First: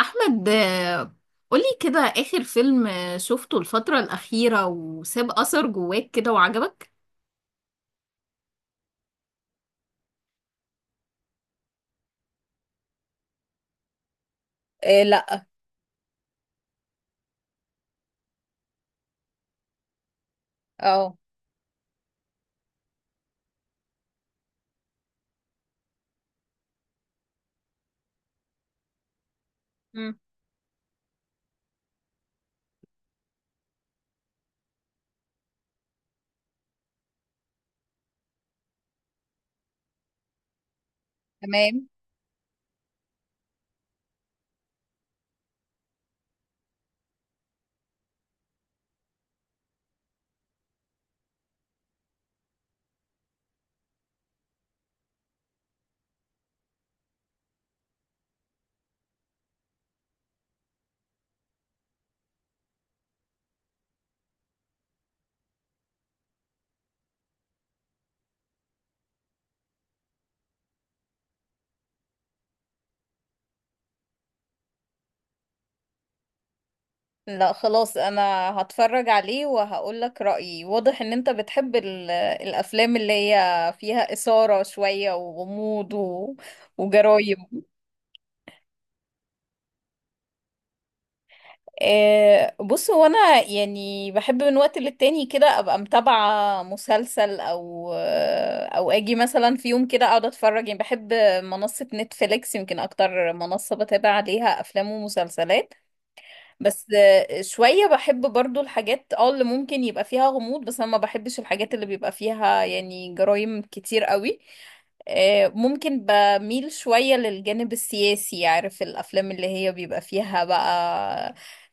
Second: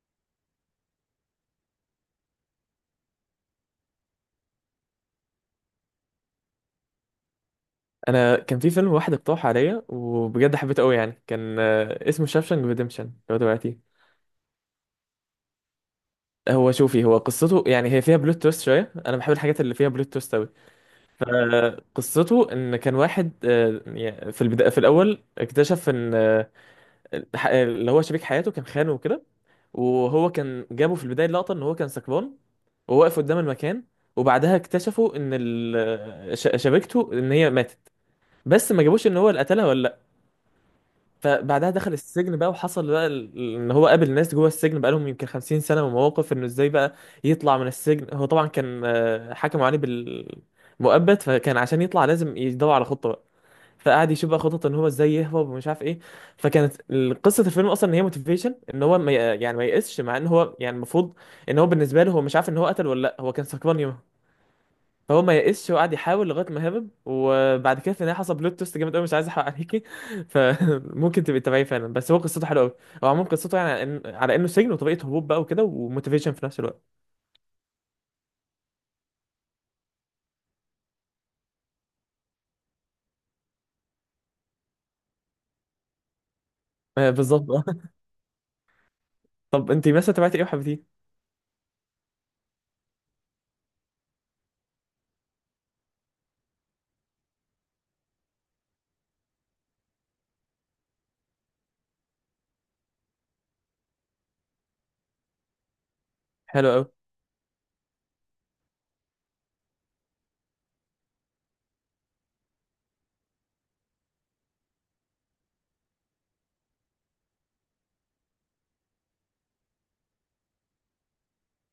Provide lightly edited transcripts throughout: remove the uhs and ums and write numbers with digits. احمد قولي كده اخر فيلم شفته الفترة الأخيرة وساب أثر جواك كده وعجبك. انا كان في فيلم واحد اقترح عليا وبجد حبيته قوي يعني كان اسمه شاوشانك ريديمشن لو دلوقتي. إيه، لا. هو شوفي، هو قصته يعني هي فيها بلوت تويست شويه، انا بحب الحاجات اللي فيها بلوت تويست قوي. اه. فقصته ان كان واحد يعني في البدايه في الاول اكتشف ان اللي هو شريك حياته كان خانه وكده، مم. وهو كان جابه في البدايه لقطه ان هو كان سكران وواقف قدام المكان. وبعدها اكتشفوا ان شبكته ان هي ماتت، بس ما جابوش ان هو اللي قتلها ولا. فبعدها تمام. دخل السجن بقى، وحصل بقى ان هو قابل ناس جوه السجن بقى لهم يمكن 50 سنه، ومواقف انه ازاي بقى يطلع من السجن. هو طبعا كان حكموا عليه بالمؤبد، فكان عشان يطلع لازم يدور على خطه بقى. فقعد يشوف بقى خطط ان هو ازاي يهرب ومش عارف ايه. فكانت قصه الفيلم اصلا ان هي موتيفيشن ان هو ما ي- يعني ما ييأسش، مع ان هو يعني المفروض ان هو بالنسبه له هو مش عارف ان هو قتل ولا لا، هو كان سكران. فهو ما يئسش وقعد يحاول لغايه ما هرب، وبعد كده في النهايه حصل بلوت تويست جامد قوي، مش عايز احرق عليكي. فممكن تبقي تتابعيه فعلا، بس هو قصته حلوه قوي. هو عموما قصته يعني على على انه سجن وطريقه هروب بقى وكده وموتيفيشن في نفس الوقت. لا خلاص، انا هتفرج عليه وهقول لك رأيي. واضح ان انت بتحب الافلام اللي هي فيها إثارة شوية وغموض بالظبط وجرايم. اه. طب انت مثلا تابعتي ايه وحبيتيه؟ بص هو انا يعني بحب من وقت للتاني كده ابقى متابعة مسلسل او او اجي مثلا في يوم كده اقعد اتفرج. يعني بحب منصة نتفليكس، يمكن اكتر منصة بتابع عليها افلام ومسلسلات. حلو قوي. بس شوية بحب برضو الحاجات اه اللي ممكن يبقى فيها غموض، بس انا ما بحبش الحاجات اللي بيبقى فيها يعني جرائم كتير قوي. ممكن بميل شوية للجانب السياسي، عارف الأفلام اللي هي بيبقى فيها بقى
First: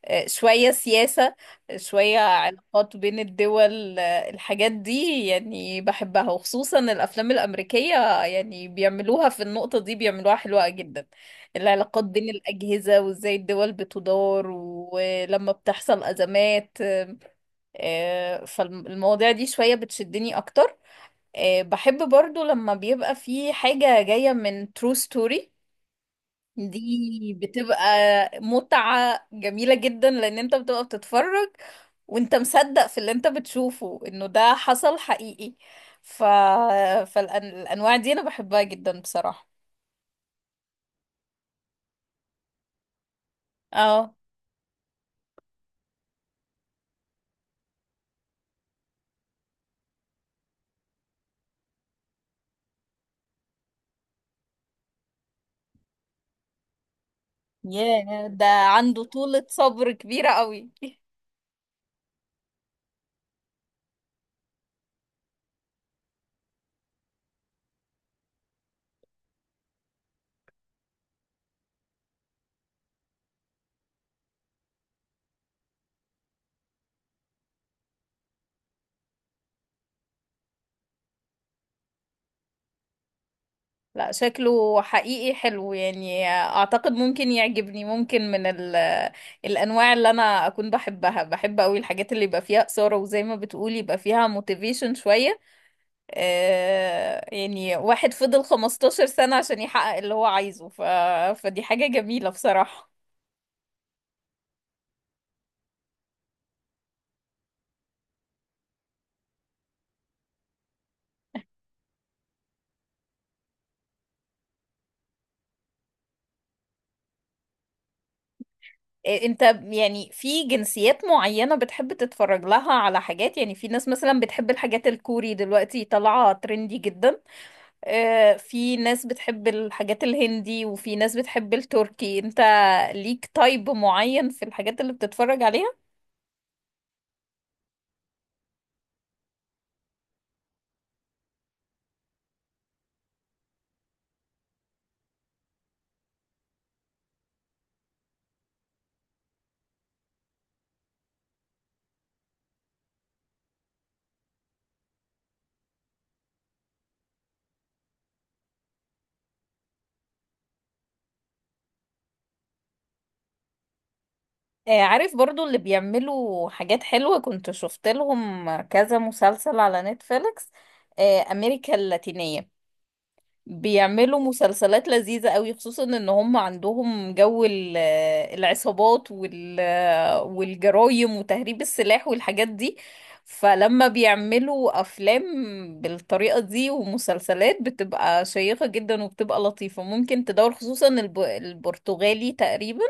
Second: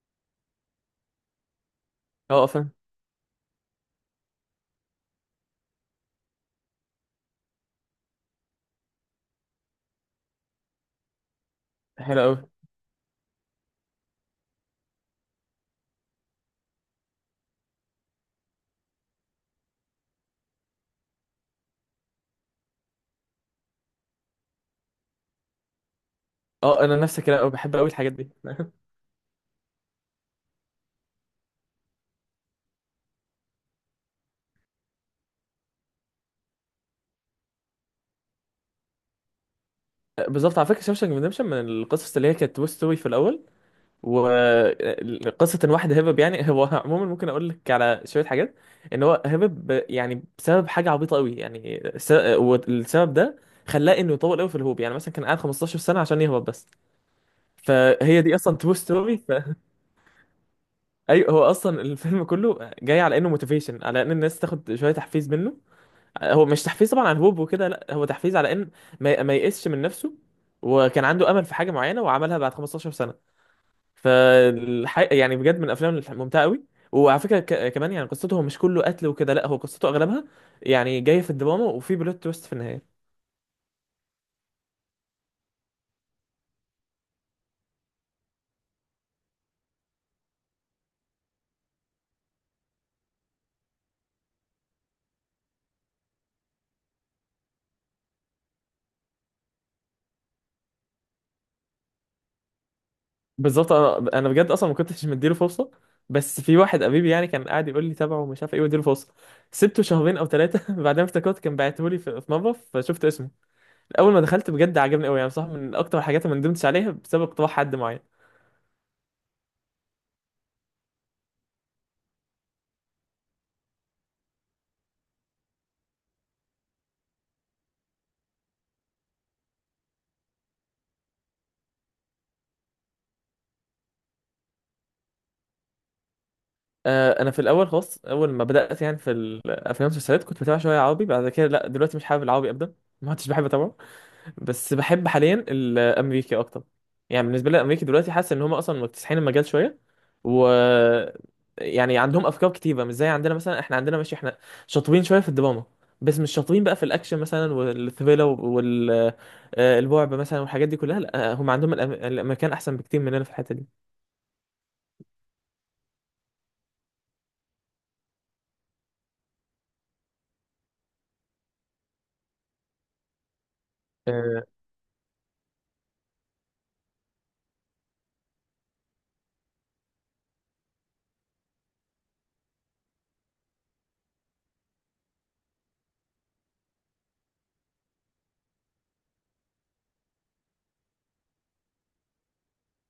شوية سياسة، شوية اه فاهم. علاقات بين الدول، الحاجات دي يعني بحبها، وخصوصا الأفلام الأمريكية. يعني بيعملوها في النقطة دي بيعملوها حلوة جدا. العلاقات حلو بين قوي. الأجهزة وإزاي الدول بتدار ولما بتحصل أزمات. فالمواضيع دي شوية بتشدني أكتر. بحب برضو لما بيبقى في حاجة جاية من true story اه، انا نفس دي. الكلام قوي بحب بتبقى قوي الحاجات دي متعة جميلة جدا، لأن أنت بتبقى بتتفرج وأنت مصدق في اللي أنت بتشوفه إنه ده حصل حقيقي. ف... فالأنواع دي أنا بحبها جدا بصراحة. بالظبط، على فكره شاوشانك ريدمشن من القصص اللي هي كانت توي ستوري في الاول. اه. وقصة ان واحد هرب يعني هو عموما ممكن اقول لك على شوية حاجات. ان هو هرب يعني بسبب حاجة عبيطة قوي يعني والسبب ده خلاه انه يطول قوي في الهوب، يعني مثلا كان قاعد 15 سنة عشان يهرب بس. فهي ياه دي ده اصلا ترو عنده ستوري طولة صبر كبيرة قوي. ايوه، هو اصلا الفيلم كله جاي على انه موتيفيشن على ان الناس تاخد شوية تحفيز منه. هو مش تحفيز طبعا عن الهوب وكده، لا، هو تحفيز على ان ما يئسش من نفسه. وكان عنده امل في حاجة معينة وعملها بعد 15 سنة. فالحقيقة يعني بجد من الافلام الممتعه قوي. وعلى فكره كمان يعني قصته مش كله قتل وكده، لا، هو قصته اغلبها يعني جايه في الدراما وفي بلوت تويست في النهايه. لا شكله حقيقي حلو، يعني اعتقد ممكن يعجبني. ممكن من الانواع اللي انا اكون بحبها. بحب قوي الحاجات اللي يبقى فيها اثارة، وزي ما بتقولي يبقى فيها موتيفيشن شوية. آه يعني واحد فضل 15 سنة عشان يحقق اللي هو عايزه. فدي حاجة جميلة بصراحة. بالظبط، انا بجد اصلا ما كنتش مديله فرصه، بس في واحد قريبي يعني كان قاعد يقول لي تابعه ومش عارف ايه واديله فرصه. سبته شهرين او ثلاثه بعدين افتكرت كان بعته لي في مره فشفت اسمه. اول ما دخلت بجد عجبني قوي، يعني صح، من اكتر الحاجات اللي ما ندمتش عليها بسبب اقتراح حد معين. إيه، انت يعني في جنسيات معينة بتحب تتفرج لها على حاجات؟ يعني في ناس مثلا بتحب الحاجات الكوري، دلوقتي طالعة ترندي جدا. اه، في ناس بتحب الحاجات الهندي، وفي ناس بتحب التركي. انت ليك تايب معين في الحاجات اللي بتتفرج عليها؟ انا في الاول خالص اول ما بدات يعني في الافلام والمسلسلات كنت بتابع شويه عربي، بعد كده لا دلوقتي مش حابب العربي ابدا. ما عدتش بحب اتابعه. بس بحب حاليا الامريكي اكتر. يعني بالنسبه لي الامريكي دلوقتي حاسس ان هم اصلا مكتسحين المجال شويه، و يعني عندهم افكار كتيره، مش زي عندنا مثلا، احنا عندنا ماشي، احنا شاطرين شويه في الدراما. بس مش شاطرين بقى في الاكشن مثلا والثريلر والرعب مثلا والحاجات دي كلها، لا، هم عندهم الامريكان احسن بكتير مننا في الحته دي. اه، عارف برضو اللي بيعملوا حاجات حلوة، كنت شفت لهم كذا مسلسل على نتفليكس. اه، امريكا اللاتينية بيعملوا اه. مسلسلات لذيذة قوي، خصوصا ان هم عندهم جو العصابات والجرايم وتهريب السلاح والحاجات دي. فلما بيعملوا افلام بالطريقة دي ومسلسلات بتبقى شيقة جدا، وبتبقى لطيفة ممكن تدور. خصوصا البرتغالي تقريبا.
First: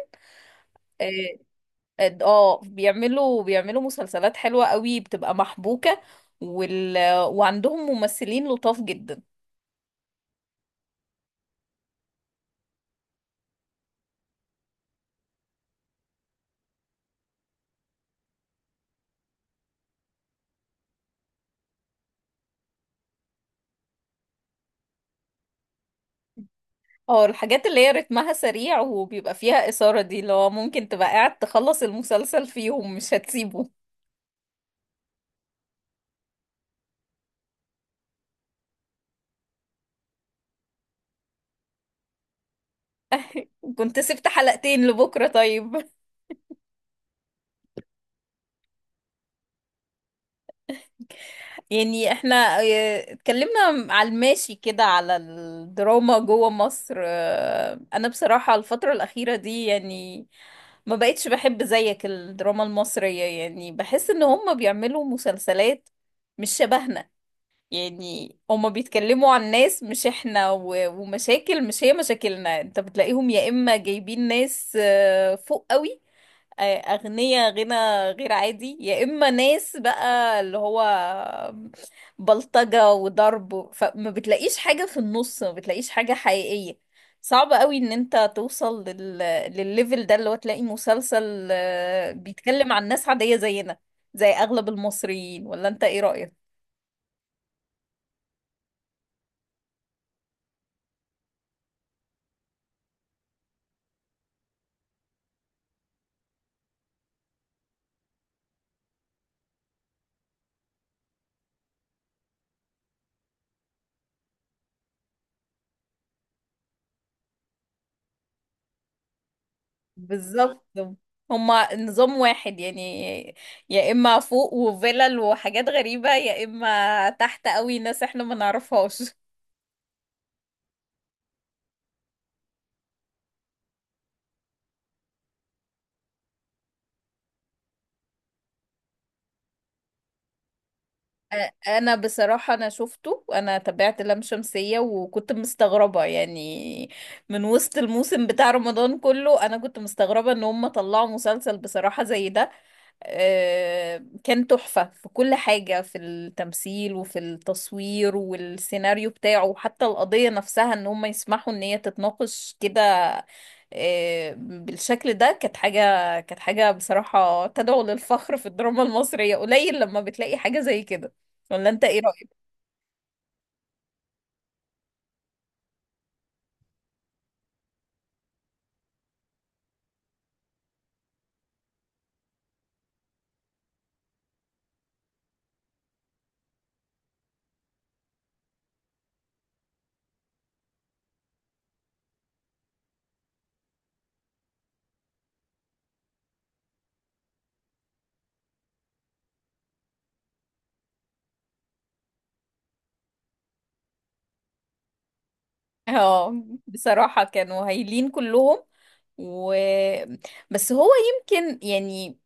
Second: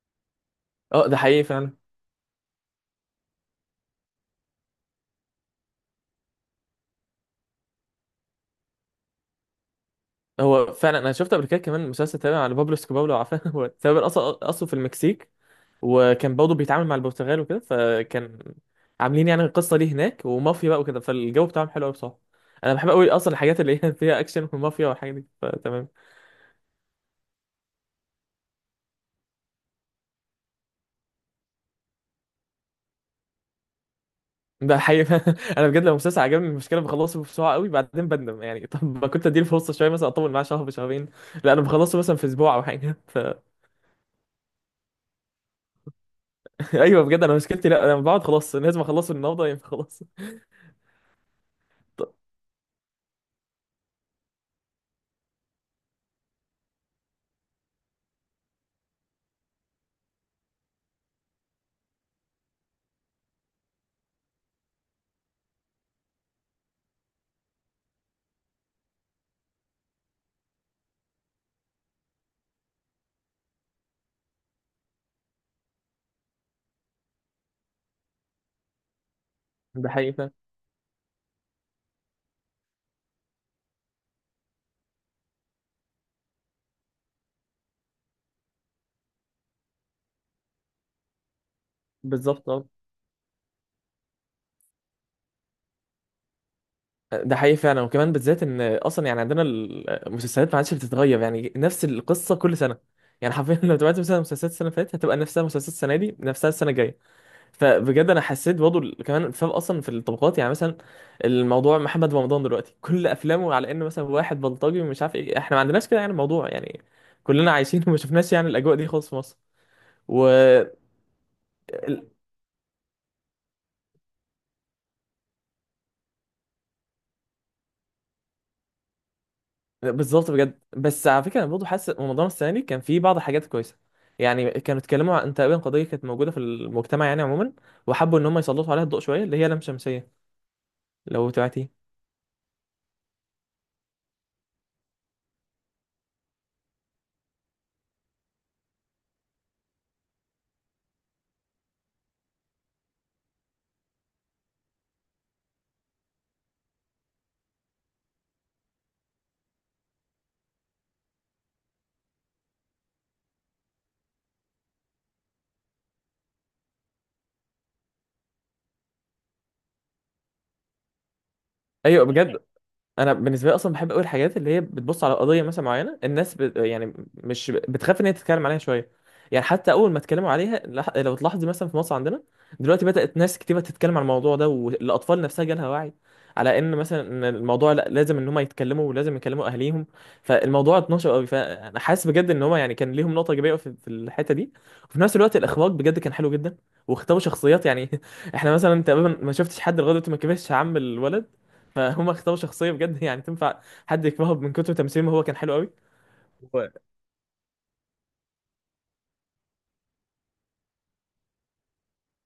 ده اه. حقيقي فعلا. بيعملوا مسلسلات حلوة قوي، بتبقى محبوكة وال... وعندهم ممثلين لطاف جدا. هو فعلا انا شفت قبل كده كمان مسلسل تابع على بابلو اسكوبار لو عارفه هو تقريبا اصلا اصله في المكسيك. وكان برضه بيتعامل مع البرتغال وكده، فكان عاملين يعني القصه دي هناك ومافيا بقى وكده، فالجو بتاعهم حلو قوي بصراحه. انا بحب قوي اصلا الحاجات اللي هي فيها اكشن ومافيا والحاجات دي، فتمام. اه، الحاجات اللي هي رتمها سريع وبيبقى فيها إثارة، دي اللي هو ممكن تبقى قاعد تخلص المسلسل فيهم مش هتسيبه. ده حقيقي انا بجد لو مسلسل عجبني المشكله بخلصه بسرعه قوي بعدين بندم يعني طب ما كنت اديله فرصه شويه، مثلا اطول معاه شهر شهرين. لا، انا بخلصه مثلا في اسبوع او حاجه كنت سبت حلقتين لبكرة طيب؟ ايوه بجد انا مشكلتي، لا، انا بقعد خلاص لازم اخلصه النهارده، ينفع خلاص يعني احنا اه، اتكلمنا على الماشي كده على الدراما جوه مصر. اه، انا بصراحة الفترة الأخيرة دي يعني ما بقتش بحب زيك الدراما المصرية. يعني بحس ان هم بيعملوا مسلسلات مش شبهنا. يعني هما بيتكلموا عن ناس مش احنا ومشاكل مش هي مشاكلنا. انت بتلاقيهم يا اما جايبين ناس فوق قوي، اغنياء غنى غير عادي، يا اما ناس ده حقيقي فعلا. بقى اللي هو بلطجة وضرب. فما بتلاقيش حاجة في النص، ما بتلاقيش حاجة حقيقية. صعب قوي ان انت توصل للليفل ده اللي هو تلاقي مسلسل بالظبط. بيتكلم عن ناس عادية زينا، زي اغلب المصريين. ولا انت ايه رأيك؟ ده حقيقي فعلا، وكمان بالذات ان اصلا يعني عندنا المسلسلات ما عادش بتتغير، يعني نفس القصه كل سنه. يعني حرفيا لو تابعت مثلا مسلسلات السنه اللي فاتت هتبقى نفسها مسلسلات السنه دي، نفسها السنه الجايه. فبجد انا حسيت برضه كمان الفرق اصلا في الطبقات، يعني مثلا الموضوع محمد رمضان دلوقتي كل افلامه على انه مثلا واحد بلطجي ومش عارف ايه، احنا ما عندناش كده، يعني الموضوع يعني كلنا عايشين وما شفناش يعني الاجواء دي خالص في مصر. بالظبط، هما نظام واحد يعني. يا اما فوق وفيلل وحاجات غريبة، يا اما تحت قوي ناس احنا ما نعرفهاش. بالظبط بجد، بس على فكره انا برضه حاسس رمضان السنه دي كان فيه بعض الحاجات كويسه. يعني كانوا اتكلموا عن تقريبا قضيه كانت موجوده في المجتمع يعني عموما، وحبوا ان هم يسلطوا عليها الضوء شويه، اللي هي لام شمسيه لو أ- تعرفي. انا بصراحة انا شفته، انا تابعت لام شمسية وكنت مستغربة. يعني من وسط الموسم بتاع رمضان كله، انا كنت مستغربة ان هم طلعوا مسلسل بصراحة زي ده. كان تحفة في كل حاجة، في التمثيل وفي التصوير والسيناريو بتاعه، وحتى القضية نفسها ان هم يسمحوا ان هي تتناقش كده بالشكل ده. كانت حاجة بصراحة تدعو للفخر. في الدراما المصرية قليل لما بتلاقي حاجة زي كده. ولا انت ايه ايوه رأيك؟ بجد. انا بالنسبه لي اصلا بحب قوي الحاجات اللي هي بتبص على قضيه مثلا معينه، الناس يعني مش بتخاف ان هي تتكلم عليها شويه. يعني حتى اول ما اتكلموا عليها لو تلاحظي مثلا في مصر عندنا دلوقتي بدات ناس كتير تتكلم عن الموضوع ده، والاطفال نفسها جالها وعي على ان مثلا إن الموضوع، لا، لازم ان هم يتكلموا ولازم يكلموا اهاليهم. فالموضوع اتنشر قوي، فانا حاسس بجد ان هم يعني كان ليهم نقطه ايجابيه في الحته دي. وفي نفس الوقت الاخراج بجد كان حلو جدا. واختاروا شخصيات يعني احنا مثلا تقريبا ما شفتش حد لغايه دلوقتي ما كبرش عم الولد. فهم اختاروا شخصيه بجد يعني تنفع حد يكرهه من كتر تمثيل، ما هو كان حلو قوي. اه هو بصراحة كانوا هايلين كلهم. و بس هو يمكن يعني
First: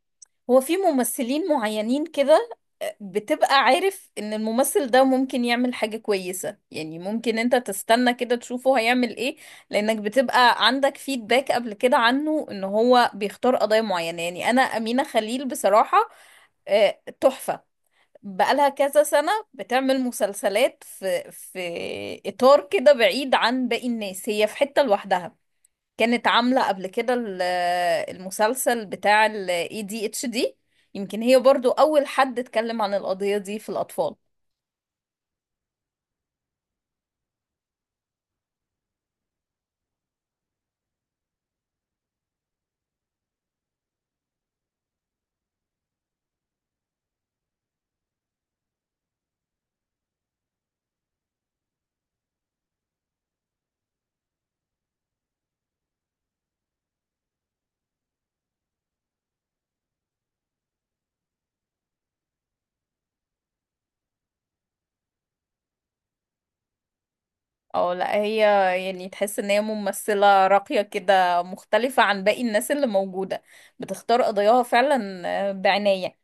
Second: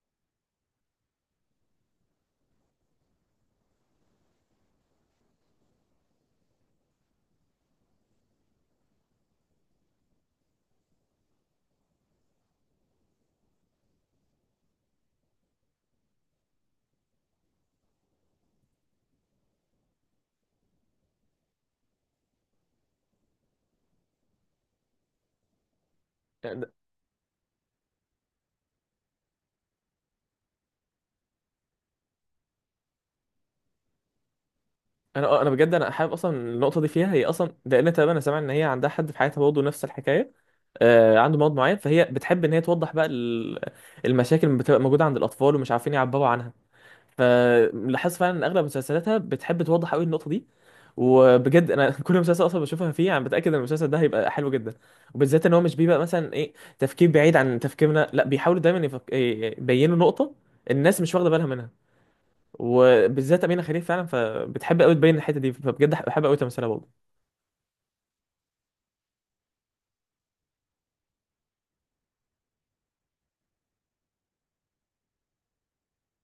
هو في ممثلين معينين كده بتبقى عارف ان الممثل ده ممكن يعمل حاجة كويسة. يعني ممكن انت تستنى كده تشوفه هيعمل ايه، لانك بتبقى عندك فيدباك قبل كده عنه ان هو بيختار قضايا معينة. يعني انا امينة خليل بصراحة تحفة. بقالها كذا سنة بتعمل مسلسلات في اطار كده بعيد عن باقي الناس، هي في حتة لوحدها. كانت عاملة انا قبل كده المسلسل بتاع ال ADHD. يمكن هي برضو أول حد اتكلم عن القضية دي في الأطفال. آه، انا بجد انا حابب اصلا النقطه دي فيها هي اصلا، لان تقريبا انا سامع ان هي عندها حد في حياتها برضه نفس الحكايه. عنده مرض معين، فهي بتحب ان هي توضح بقى المشاكل اللي بتبقى موجوده عند الاطفال ومش عارفين يعبروا عنها. فلاحظت فعلا ان اغلب مسلسلاتها بتحب توضح قوي النقطه دي. وبجد انا كل مسلسل اصلا بشوفها فيه انا بتاكد ان المسلسل ده هيبقى حلو جدا. وبالذات ان هو مش بيبقى مثلا ايه، تفكير بعيد عن تفكيرنا، لا، بيحاولوا دايما إيه، يبينوا نقطه الناس مش واخده بالها منها. وبالذات امينه خليل فعلا، فبتحب قوي تبين الحته دي، فبجد بحب قوي تمثيلها برضه. أو لا هي يعني تحس إن هي ممثلة راقية كده مختلفة عن باقي الناس اللي موجودة. بتختار قضاياها فعلا بعناية.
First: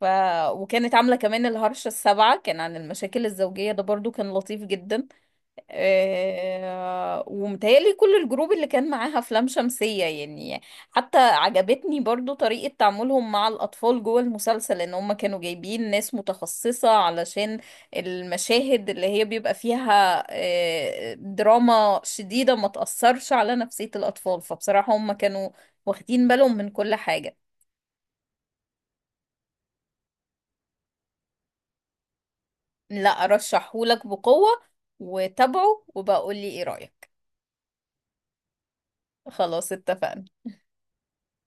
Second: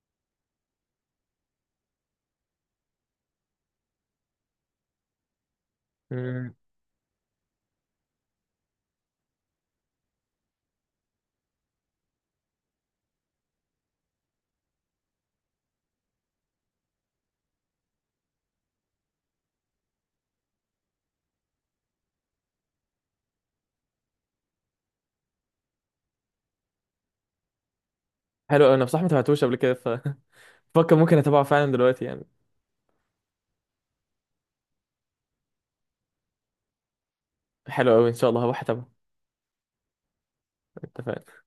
ف... وكانت عاملة كمان الهرشة السابعة، كان عن المشاكل الزوجية، ده برضو كان لطيف جدا. مم. ومتهيألي كل الجروب اللي كان معاها أفلام شمسية يعني. حتى عجبتني برضو طريقة تعاملهم مع الأطفال جوه المسلسل، إن هم كانوا جايبين ناس متخصصة علشان المشاهد اللي هي بيبقى فيها دراما شديدة ما تأثرش على نفسية الأطفال. فبصراحة هم كانوا واخدين بالهم من كل حاجة. حلو أوي، انا بصراحه ما تابعتوش قبل كده ففكر ممكن اتابعه فعلا دلوقتي يعني. لا أرشحهولك بقوة، وتابعه وبقول لي إيه رأيك. حلو قوي، ان شاء الله هروح اتابعه. خلاص اتفقنا. اتفقنا.